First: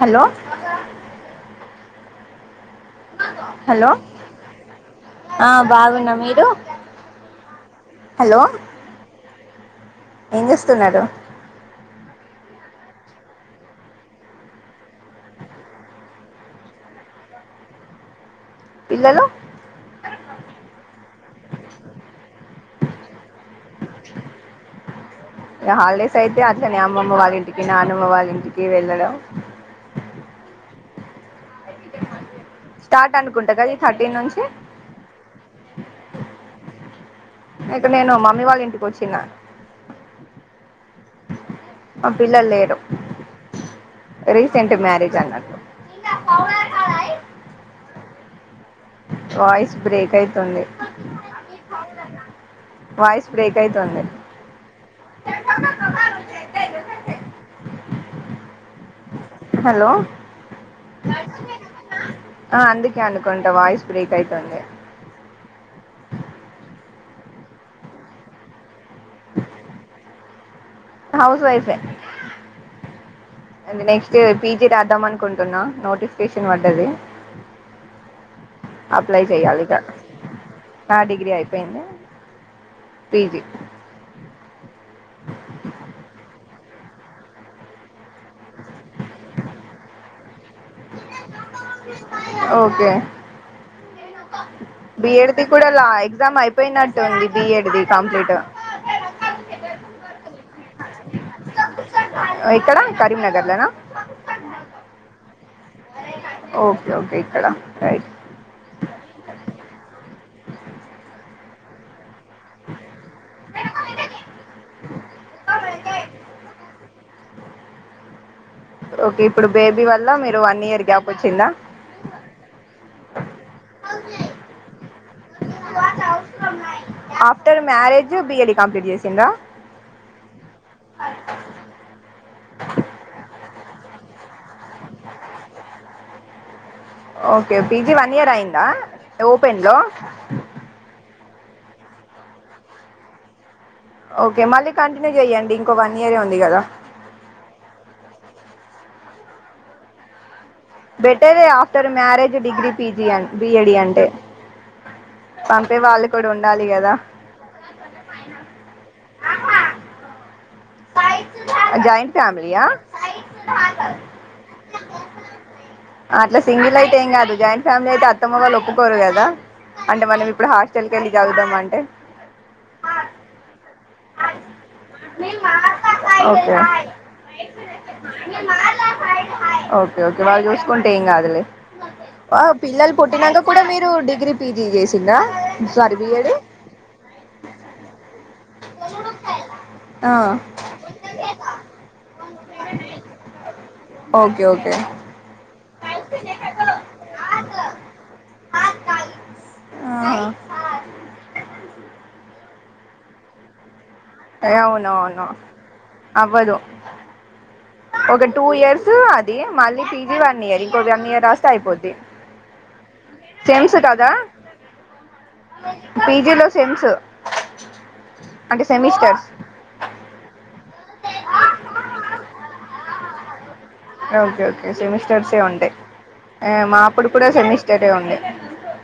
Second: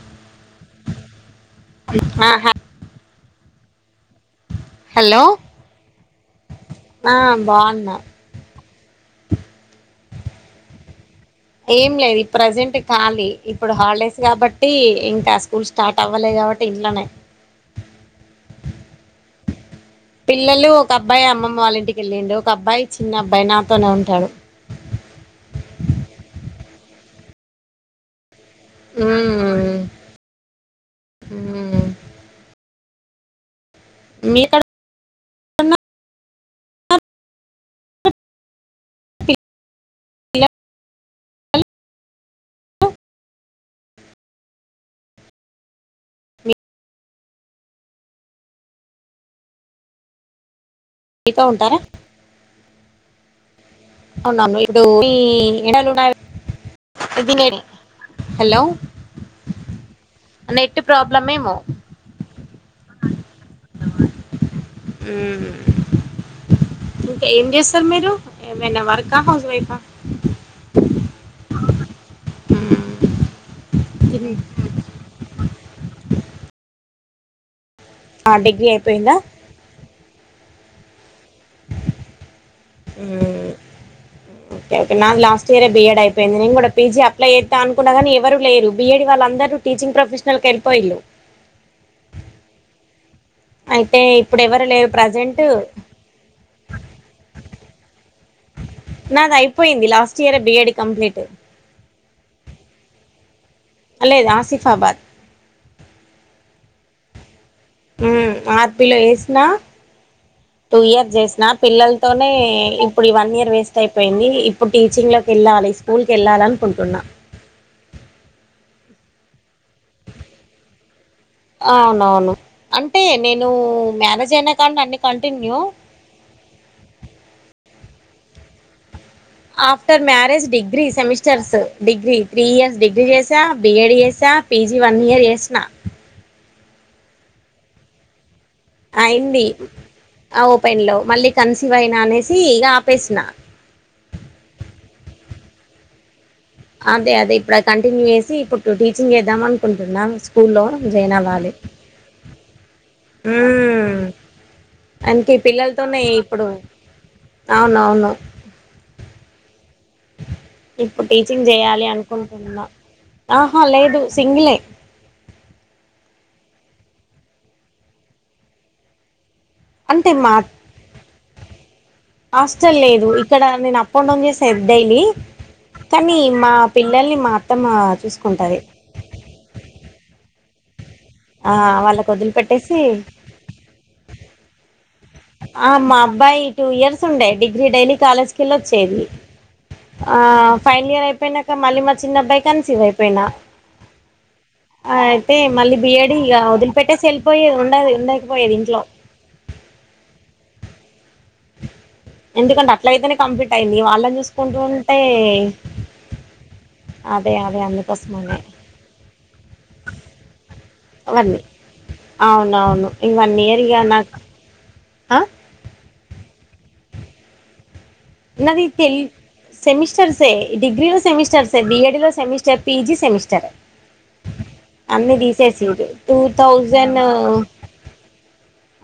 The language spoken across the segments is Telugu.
హలో మ్ ఆ హా హలో హలో ఆ బాగున్న మీరు ఆ బాగున్నా హలో ఏం చేస్తున్నారు ఏం లేదు ప్రజెంట్ కాలీ ఇప్పుడు హాల్డేస్ కాబట్టి ఇంకా స్కూల్ స్టార్ట్ అవ్వలే కావట్టి ఇన్లనే పిల్లలు పిల్లలు ఒక అబ్బాయి అమ్మమ్మ వాళ్ళ ఇంటికి వెళ్ళిండి ఒక అబ్బాయి చిన్న అబ్బాయి నా ఇగ హాలిడేస్ అయితే అట్లనే అమ్మమ్మ వాళ్ళింటికి నానమ్మ వాళ్ళింటిక్ కి వెళ్ళడం ఉమ్ ఉమ్ స్టార్ట్ అనుకుంటగా ఈ థర్టీన్ నుంచి మీక్కడ కన్ ఇక్కడ నేను మమ్మీ వాళ్ళింటికొచ్చిన ఇగ మాక్ పిల్లల్ లేరు రీసెంట్ మ్యారేజ్ అన్నట్లు వాయిస్ బ్రేక్ అయితుంది మీతో ఉంటారా వాయిస్ బ్రేక్ అయితుంది అవున మీరు మీ [unintelligible] హలో హలో నెట్ ప్రాబ్లమ్ ఏమో ఆ అందుకే అనుకుంట వాయిస్ బ్రేక్ అయితుంది ఇంక ఏం చేస్తారు మీరు? ఏమైనా వర్కా, హౌస్ వైఫా హౌస్ వైఫె ఇంగ నెక్స్ట్ఇయర్ పీ జి రాద్దమన్కుంట్ టున్నా నోటిఫికేషన్ పడ్డది ఆ డిగ్రీ అయిపోయిందా అప్లై చేయాలిగ హా డిగ్రీ అయిపోయింది పీ జి మ్మ్. ఓకే నాది లాస్ట్ ఇయరే బీ ఎడ్ అయిపోయింది నేన్ గూడ పీ జీ అప్లై చేత్తా అనుకున్నగనీ ఎవరు లేరు బీ ఎడ్ వాళ్ళందరూ టీచింగ్ ప్రొఫెషనల్ కెల్ ఓకే అయితే ఇప్పుడు ఎవరు లేరు బీ ఎడ్ ప్రజెంట్ ది కూడ లా ఎగ్జామ్ అయిపోయినట్టుంది బీ ఎడ్ ది కంప్లీట్ నాదయిపోయింది లాస్ట్ ఇయరె బి ఎడ్ కంప్లీట్ అ ఎక్కడ కరీంనగర్ లనా లేదు ఆసిఫాబాద్ ఓకే ఓకే ఇక్కడ రైట్ ఉమ్ ఆర్ పి లో చేసినా టూ ఇయర్స్ చేసినా పిల్లల్ తోనే ఇప్పుడు ఇ వన్ ఇయర్ వేస్ట్ అయిపోయింది ఇప్పుడు టీచింగ్ లోకి ఎళ్ళాలి స్కూల్కెళ్ళాలి అనుకుంటున్నా ఓకే ఇప్పుడు బేబీ వల్ల మీరు వన్ ఇయర్ గ్యాప్ వచ్చిందా అవునవును అంటే నేను మ్యారేజ్ అయినా కాడ్నుండి అన్ని continue after marriage B Ed complete చేసింరా after marriage degree semesters degree three years degree చేసా, బి ఎడ్ చేసా పీ జి వన్ ఇయర్ జేస్తున్న okay P G one year అయింద్ అయింది ఆ ఓపెన్ లో మళ్ళీ కన్సివైన అనేసి ఇగ ఆపేసిన ఓకే మళ్ళీ కంటిన్యూ జెయ్యండి ఇంకో వన్ ఇయరే ఉన్ అదే అదే ఇప్పుడది కంటిన్యూ చేసి ఇప్పుడు టీచింగ్ చేద్దాం అనుకుంటున్నా స్కూల్లో జయిన్ బెటరే అవ్వాలి ఆఫ్టర్ మ్యారేజ్ డిగ్రీ పీజీ అ బిఎడి అంటే అంతె పంపే పిల్లలతోనే వాళ్ళు కూడా ఇప్పుడు ఉండాలి కదా అవునవును ఇప్పుడు టీచింగ్ జేయాలి జాయింట్ ఫ్యామిలీయా అనుకుంటున్నా ఆహా లేదు సింగిలే అట్ల సింగిల్ అయితే ఏం గాదు జాయింట్ ఫ్యామిలీ అయితే అత్తమ్మ వాళ్ళు ఒప్పుకోరు గదా అంటే మనం ఇప్పుడు హాస్టల్ కేళ్ళి చాదువుదాం అంటే హాస్టల్ లేదు ఇక్కడ నేను అప్ అండ్ డౌన్ చేసేది డైలీ కానీ మా ఓకే పిల్లల్ని మా అత్తమ్మ చూసుకుంటది ఓకే ఓకే వాళ్ళు చూసుకుంటే ఏం కాదులే ఆ వాళ్ళకు వదిలిపెట్టేసి పిల్లలు పుట్టినంక కూడా మీరు డిగ్రీ పీజీ చేసి ఆ మా అబ్బాయి టూ ఇయర్స్ ఉండే డిగ్రీ డైలీ కాలేజ్ కెళ్ళి వచ్చేది ఆ ఫైనల్ ఇయర్ అయిపోయినాక మళ్ళీ మా చిన్నబ్బాయి కన్సీవ్ అయిపోయినా ఓకే ఓకే అయితే మళ్ళీ బిఏడి ఇగ వదిలిపెట్టేసి వేళ్ళిపోయి ఉండది ఉండకపోయేది ఇంట్లో అ ఎందుకంటే అట్లా అయితేనే కంప్లీట్ అయింది వాళ్ళ ఏ అవునవును అవ్వదు అదే అదే ఒక అందుకోసమనే టూ ఇయర్స్ అది మళ్ళీ పీజి వన్ ఇయర్ ఒగ వన్ ఇయర్ రాస్తే అయిపోద్ది అవునవును ఈ వన్ ఇయర్ ఇగ సేమ్స్ కదా నాకు పీజీలో సెమ్స్ అంటే నాది తెల్ సెమిస్టర్స్ సెమిస్టర్స్ ఏ డిగ్రీలో సెమిస్టర్ సే బిఎడిలో semester PG semester okay okay అన్ని సెమిస్టర్సే తీసేసి ఉంటాయి ఇంటి టూ మా థౌసండ్ అప్పుడు కూడా సెమిస్టరే ఉండే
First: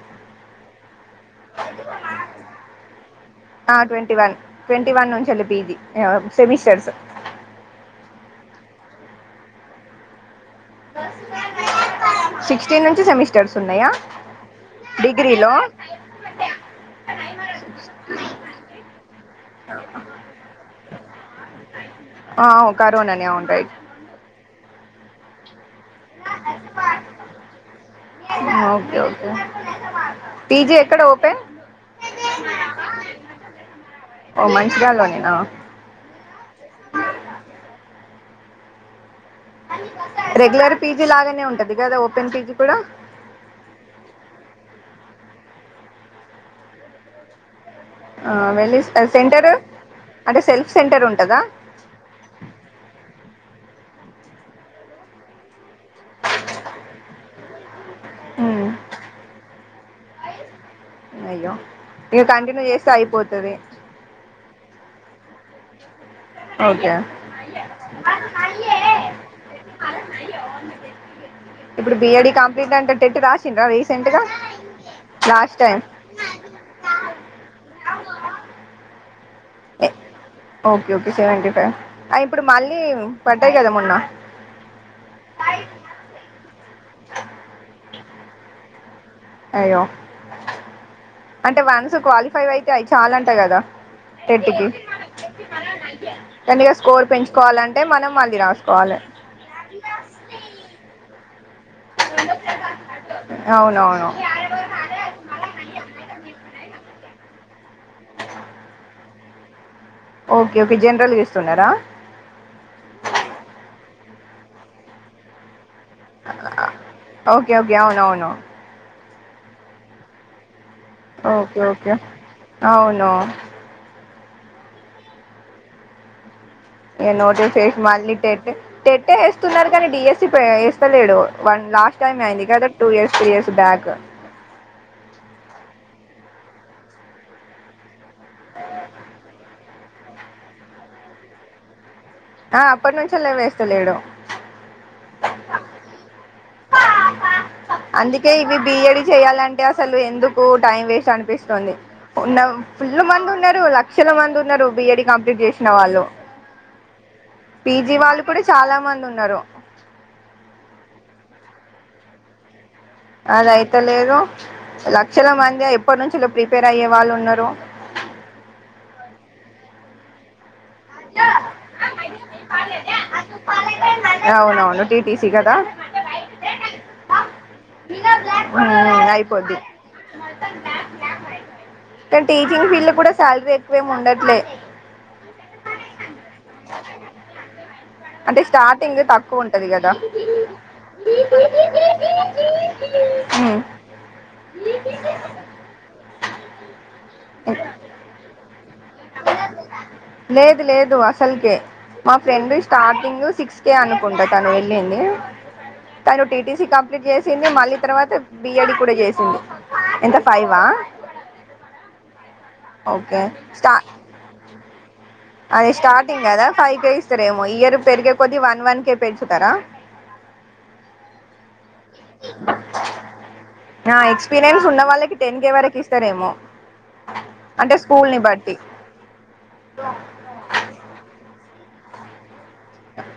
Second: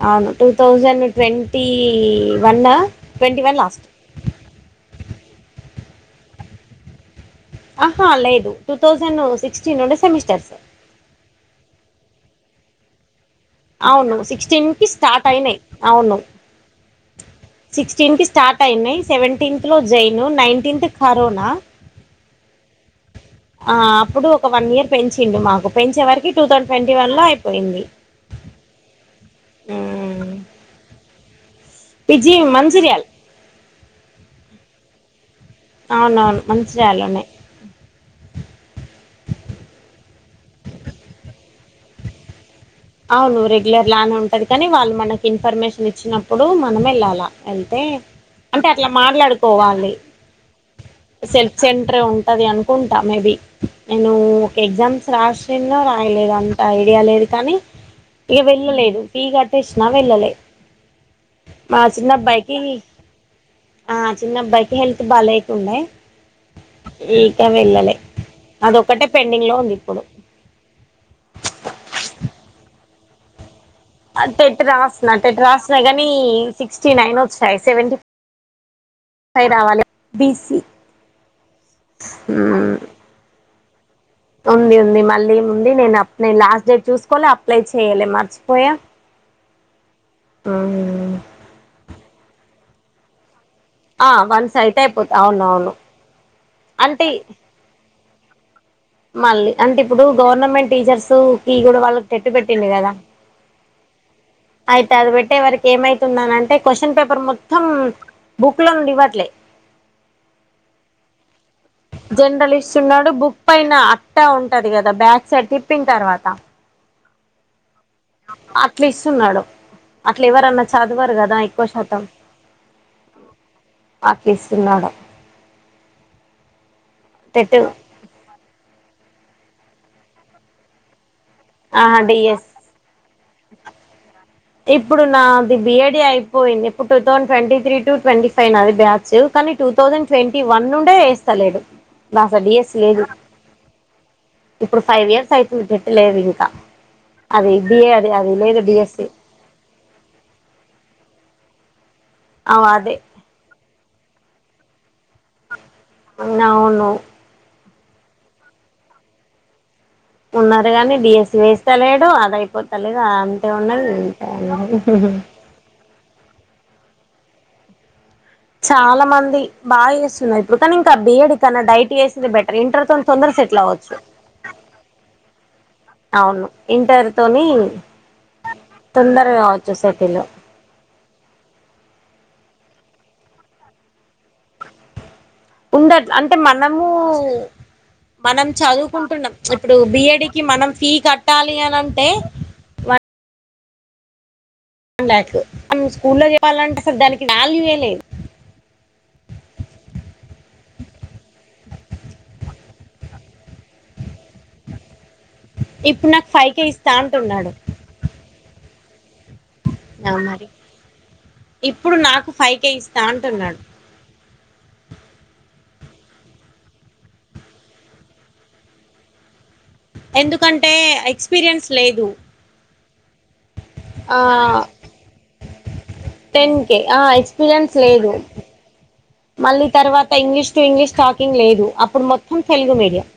అవును టూ థౌసండ్ ట్వంటీ వన్ ఆ ఆ ట్వంటీ వన్ ట్వంటీ వన్ నుంచి పీజీ ఏ సెమిస్టర్స్ ఆహా లేదు టూ థౌసండ్ సిక్స్టీీన్ నుండి సెమస్టర్స్ సిక్స్టీన్ నుంచి సెమిస్ అవును సిక్స్టీన్ కి స్టార్ట్ అయినాయి అవును సిక్స్టీన్త్ కి స్టార్ట్ అయినాయి సెవెంటీన్త్ లో జైన్ నైన్టీన్త్ కరోనా ఆ ఓ ఆ అప్పుడు ఒక వన్ ఇయర్ పెంచిండు మాకు పెంచే వరకి టూ థౌసండ్ ట్వంటీ వన్ లో అయిపోయింది ఉమ్, పీజీ ఎక్కడ ఓపెన్ పిజి మంచిరియాల్ ఓ మంచిర్యాలలోనేనా అవునవును మంచిర్యాల నే రెగ్యులర్ పీజీ లాగానే ఉంటది కదా ఓపెన్ పీజీ కూడా అవును రెగ్యులర్ లానే ఉంటది కానీ వాళ్ళు మనకి ఇన్ఫర్మేషన్ ఇచ్చినప్పుడు మనం వెళ్ళాలా వెళ్ టే ఆ అంటే వెళ్ళి అట్లా సెంటర్ మాట్లాడుకోవాలి అంటే సెల్ఫ్ సెంటర్ ఉంటదా సెల్ఫ్ సెంటర్ ఏ ఉంటది అనుకుంటా మేబి నేను ఒక ఎగ్జామ్స్ రాసిన్నో రాయలేదు అంత ఐడియా లేదు కానీ ఏ ఉమ్ వెళ్ళలేదు పి కట్టేసినా వెళ్ళలే అయ్యో మా చిన్న ఇక అబ్బాయికి కంటిన్యూ చేస్తే అయిపోతది ఆ చిన్న అబ్బాయికి హెల్త్ బాలేదు ఉండా ఓకే ఇక వెళ్ళలే అదొక్కటే పెండింగ్ లో ఉంది ఇప్పుడు ఇప్పుడు బిఏడి కంప్లీట్ అంటే టెట్ రాసిండ్రా రీసెంట్ గా టెట్ రాసిన టెట్ లాస్ట్ రాసిన టైం కాని సిక్స్టీ నైన్ వచ్చాయి సెవెంటీ పై రావాలి BC okay okay seventy five ఇప్పుడు మళ్ళీ పడ్డాయి కదా మొన్న ఉంది ఉంది మళ్ళీ ఉంది నేను అప్లై లాస్ట్ చూసుకోలే అప్లై చెయాలే మర్చిపోయా అయ్యో అంటే వన్స్ క్వాలిఫై అయితే చాలంట కదా ఆ వన్స్ అయితే అయిపోత అవునవును దండిగా స్కోర్ అంటే పెంచుకోవాలంటే మనం మళ్ళీ రావా మళ్ళీ అంటే ఇప్పుడు గవర్నమెంట్ టీచర్స్ కి కూడా వాళ్ళకి టెట్ పెట్టిండు కదా అవునవును అయితే అది పెట్టే వరకి ఏమైతుందనంటే క్యూషన్ పేపర్ పర్ మొత్తం బుక్ లో నుండి ఇవ్వట్లే ఓకే ఓకే జనరల్గా చే జనరలిస్ట్ ఉన్నాడు బుక్ పైన అట్టా ఉంటది కదా బ్యాక్ సైట్ ప్పిన్ తర్వాత ఓకే ఓకే అవునవును కూచున్నాడు అట్లా ఎవరన్నా చదివరు కదా ఓకే ఎక్కువ ఓకే శాతం అవును ఆకస్తున్నాడు ఏ నోట చేసి మళ్ళీ టెట్ టెట్టే వేస్తున్నారు కానీ డిఎస్స వేస్తలేడు వన్ ఆహా లాస్ట్ టైమ్ అయింది డిఎస్ కదా two years three years back ఇప్పుడు నాది బిఏడి అయిపోయింది ఇప్పుడు two thousand twenty three to twenty five నా అది బ్యాచ్ కానీ టూ థౌజండ్ ట్వంటీ వన్ నుండే వేస్తలేడు అసల ఆ, డిఎస్ అప్పటి లేదు నుంచి అలా వేస్తలేడు ఇప్పుడు ఫైవ్ ఇయర్స్ అయితుంది పెట్టు లేవు ఇంకా అది బిఏ అది అందుకే అది ఇవి లేదు బిఏడి డిఎస్సి చెయాలంటే అసలు ఎందుకు టైం వేస్ట్ అనిపిస్తుంది ఉన్న అదే ఫుల్ల మంది ఉన్నారు లక్షల మంది ఉన్నారు బిఈడి కంప్లీట్ చేసి అవును పీజీ వాళ్ళు కూడా చాలా మంది ఉన్నారు ఉన్నారు గాని డీఎస్సీ వేస్త లేడు అదయిపోతే అద అయితేలేదు ఉన్నది లక్షల మంది ఎప్పటి నుంచి ప్రీ రిపేర్ అయ్యే వాళ్ళు ఉన్నారు చాలా మంది బాగా చేస్తున్నాయి ఇకని ఇంకా బిఎడ్ కన్నా డైటీ వేసింది బెటర్ ఇంటర్ తోనీ తొందరగా సెటిల్ అవచ్చు అవునవును టీటీసీ కదా అవును ఇంటర్ తోని మ్మ్ అయిపోద్ది తుందరగావచ్చు సెటిల్ కానీ టీచింగ్ ఫీల్డ్ లో కూడా శాలరీ ఎక్కువేమి ఉండట్లే ఉండదు అంటే మనము అంటే మనం స్టార్టింగ్ చదువుకుంటున్నాం తక్కువ ఉంటది ఇప్పుడు కదా బిఏడి కి మనం ఫీ కట్టాలి అని అంటే మ్మ్ వన్ ల్యాక్ మన స్కూల్లో చెవ్వాలంటే ఆసలు దానికి వాల్యూ ఏ లే లేదు లేదు అసలుకే మా ఫ్రెండ్ స్టార్టింగ్ సిక్స్ కే అను అనుకుంట తను వెళ్ళింది ఇప్పుడు తను నాకు ఫైవ్ కే టీటీసి ఇస్తా కంప్లీట్ చేసింది అంటున్నాడు మళ్ళీ తర్వాత బీఎడి కూడా ఆ ఎంత మరి ఫైవా ఇప్పుడు నాకు ఫైకే ఇస్తా ఓకే అంటున్నాడు అది స్టార్టింగ్ కదా ఫైవ్ కే ఇస్తారేమో ఇయర్ పెరిగే కొద్ది వన్ వన్ కే పెంచుతారా ఎందుకంటే ఎక్స్పీరియన్స్ లేదు ఆ ఎక్స్పీరియన్స్ ఉన్న వాళ్ళకి టెన్ కేె వరకు ఇస్తారేమో టెన్ కే ఆ ఎక్స్పీరియన్స్ అంటే స్కూల్ లేదు ని బట్టి మళ్ళీ తర్వాత ఇంగ్లీష్ టు ఇంగ్లీష్ టాకింగ్ లేదు అప్పుడు మొత్తం తెలుగు మీడియం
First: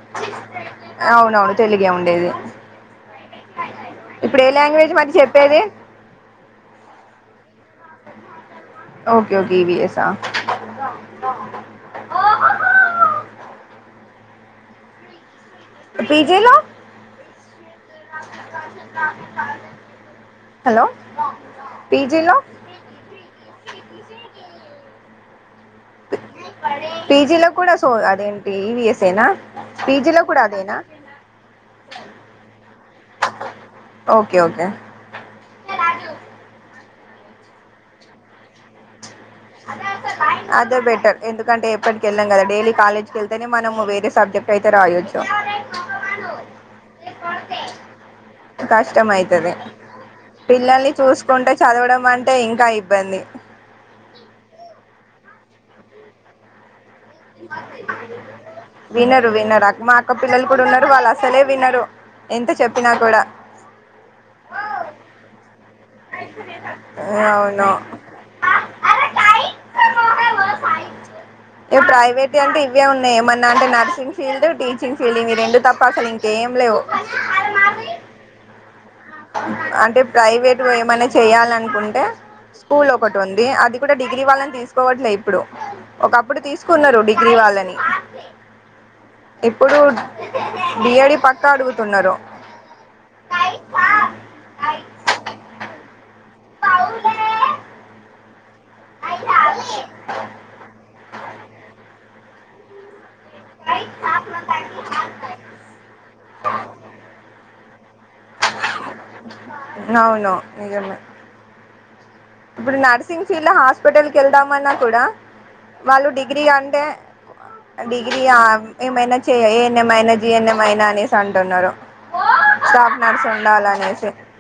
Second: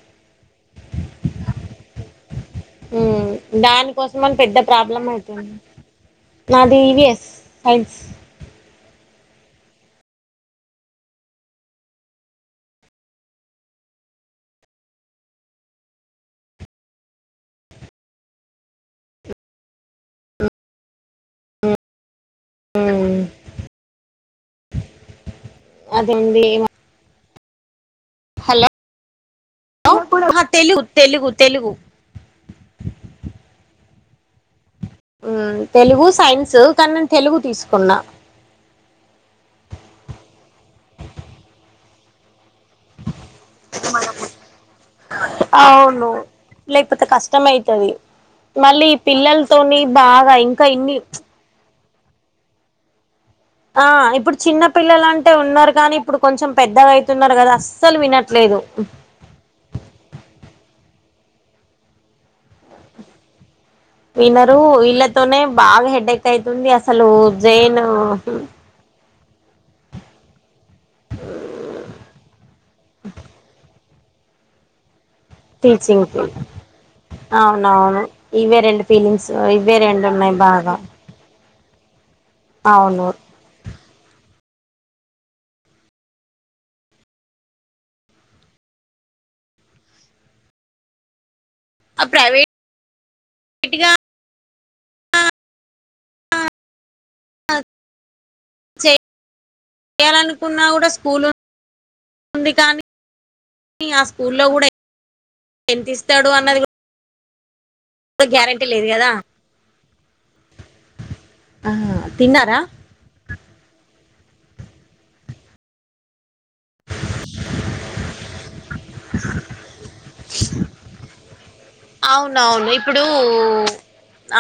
అవునవును తెలుగే ఉండేది ఉ దానికోసం మని ఇప్పుడు ఏ పెద్ద లాంగ్వేజ్ ప్రాబ్లం మరి అవుతుంది చెప్పేది నాది ఇవిఎస్ సైన్స్ ఓకే ఓకే ఈవిీఎస్ఆ పీజీలో హలో పిజిలో అదేండి పీజీలో కూడా అస్ సో అదేంటి హలో ఈవిఎస్ఏనా పిజిలో కూడా హ అదేనా తెలుగు తెలుగు తెలుగు ఓకే ఓకే హ్మ్మ్ తెలుగు సైన్స్ కానీ నేను తెలుగు తీసుకున్నా అదే బెటర్ ఎందుకంటే ఎప్పటికి ఎల్లాం కదా డైలీ కాలేజ్కి వెళ్తేనే మనము వేరే సబ్జెక్ట్ అయితే రాయొచ్చు అవును లేకపోతే కష్టమయితది మళ్ళీ కష్టం అయితది పిల్లలతోని బాగా ఇంకా పిల్లల్ని ఇన్ని చూసుకుంటే చదవడం అంటే ఇంకా ఇబ్బంది ఆ ఇప్పుడు చిన్న పిల్లలు అంటే ఉన్నారు కానీ ఇప్పుడు కొంచెం పెద్దగాయితే వినరు వినరు అ మా అక్క పిల్లలు ఇప్పుడున్నారు వాళ్ళు అసలే వినరు ఎంత చెప్పినా కూడా వినరు ఇల్లాతోనేె బాగా హెడేక్ అయితుంది అసలు అవును జైన్ ఇ ప్రైవేట్ అంటే ఇవే ఉన్నాయి ఏమన్నా అంటే నర్సింగ్ ఫీల్డ్ టీచింగ్ ఫీలింగ్ మీ రెండు తప్ప టీచింగ్ అసలు కి ఇంకేం లేవు అవునవును ఇవే రెండు ఫీలింగ్స్ ఇవే అంటే రెండు ఉన్నాయి ప్రైవేట్గా బాగా ఏమైనా చెయ్ చేయాలనుకుంటే స్కూల్ అవును ఒకటి ఉంది అది కూడా డిగ్రీ వాళ్ళని తీ తీసుకోవట్లే ఇప్పుడు ఒకప్పుడు తీసుకున్నారు డిగ్రీ వాళ్ళని ఇప్పుడు బియడి పక్కా అడుగుతున్నారు ప్రైవేట్ గా పావులే చేయాలనుకున్నా కూడా స్కూల్ ఉంది కానీ ఆ స్కూల్లో కూడా ఎంతిస్తాడు అన్నది గ్యారం అవును నిజమే ఆ తిన్నారా ఇప్పుడు నర్సింగ్ ఫీల్డ్ హాస్పిటల్ కి వెళ్దామన్నా కూడా వాళ్ళు డిగ్ డిగ్రీ అంటే డిగ్రీ ఏమైనా చె ఏన్ఎంయినా జిఎన్ఎంమయినా అనేసి తండున్నారు అవునవును ఇప్పుడు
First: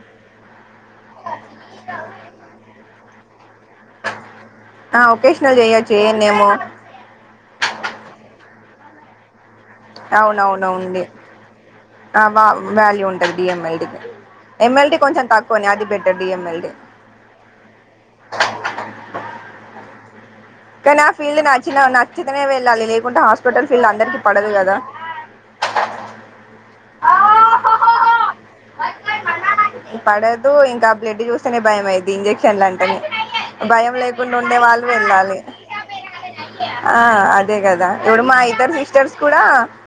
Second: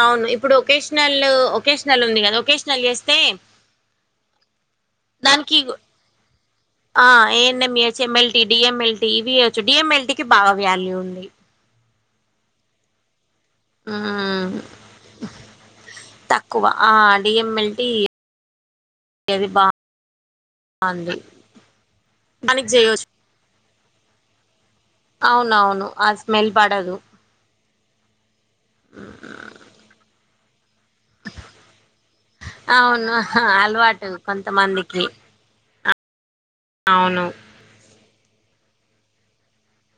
అవును ఇప్పుడు ఒకేషనల్ ఒకేషనల్ ఉంది కదా ఒకేషనల్ చేస్తే ఆ దన్కి ఒకేషనల్ చేయొచ్చు ఏన్నేమో ఆ ఎన్నమిచమ్ మల్ డిఎంఎల్టి ఇవియవచ్చు డిఎంఎల్టిికి బాగా వ్యాల్యూ అవునవునండి ఉంది ఆ వా వాల్యూ ఉన్ డిఎంఎల్డి మ్మ్ ఎంఎల్డి కొంచెం తక్కువని అది బేట్టర్ డిఎంఎల్డి ఏవి బా కానీ ఆ ఫీల్డ్ నచ్చిన నచ్చితేనే దానికి వెళ్ళాలి చేయొచ్చు లేకుంటే హాస్పిటల్ ఫీల్డ్ అందరికి పడదు కదా అదు పడదూ ఇంక్ కా బ్లడ్ చూస్తేనే భయం అయిద్ది ఇంజెక్షన్ లంటనే. అవును భయం అలవాటు లేకుండ ఉండే వాళ్ళు కొంతమందికి వెళ్ళాలి. ఆ అవును అదే గదా ఇప్పుడు మా ఇద్దరు సిస్టర్స్ కూడా.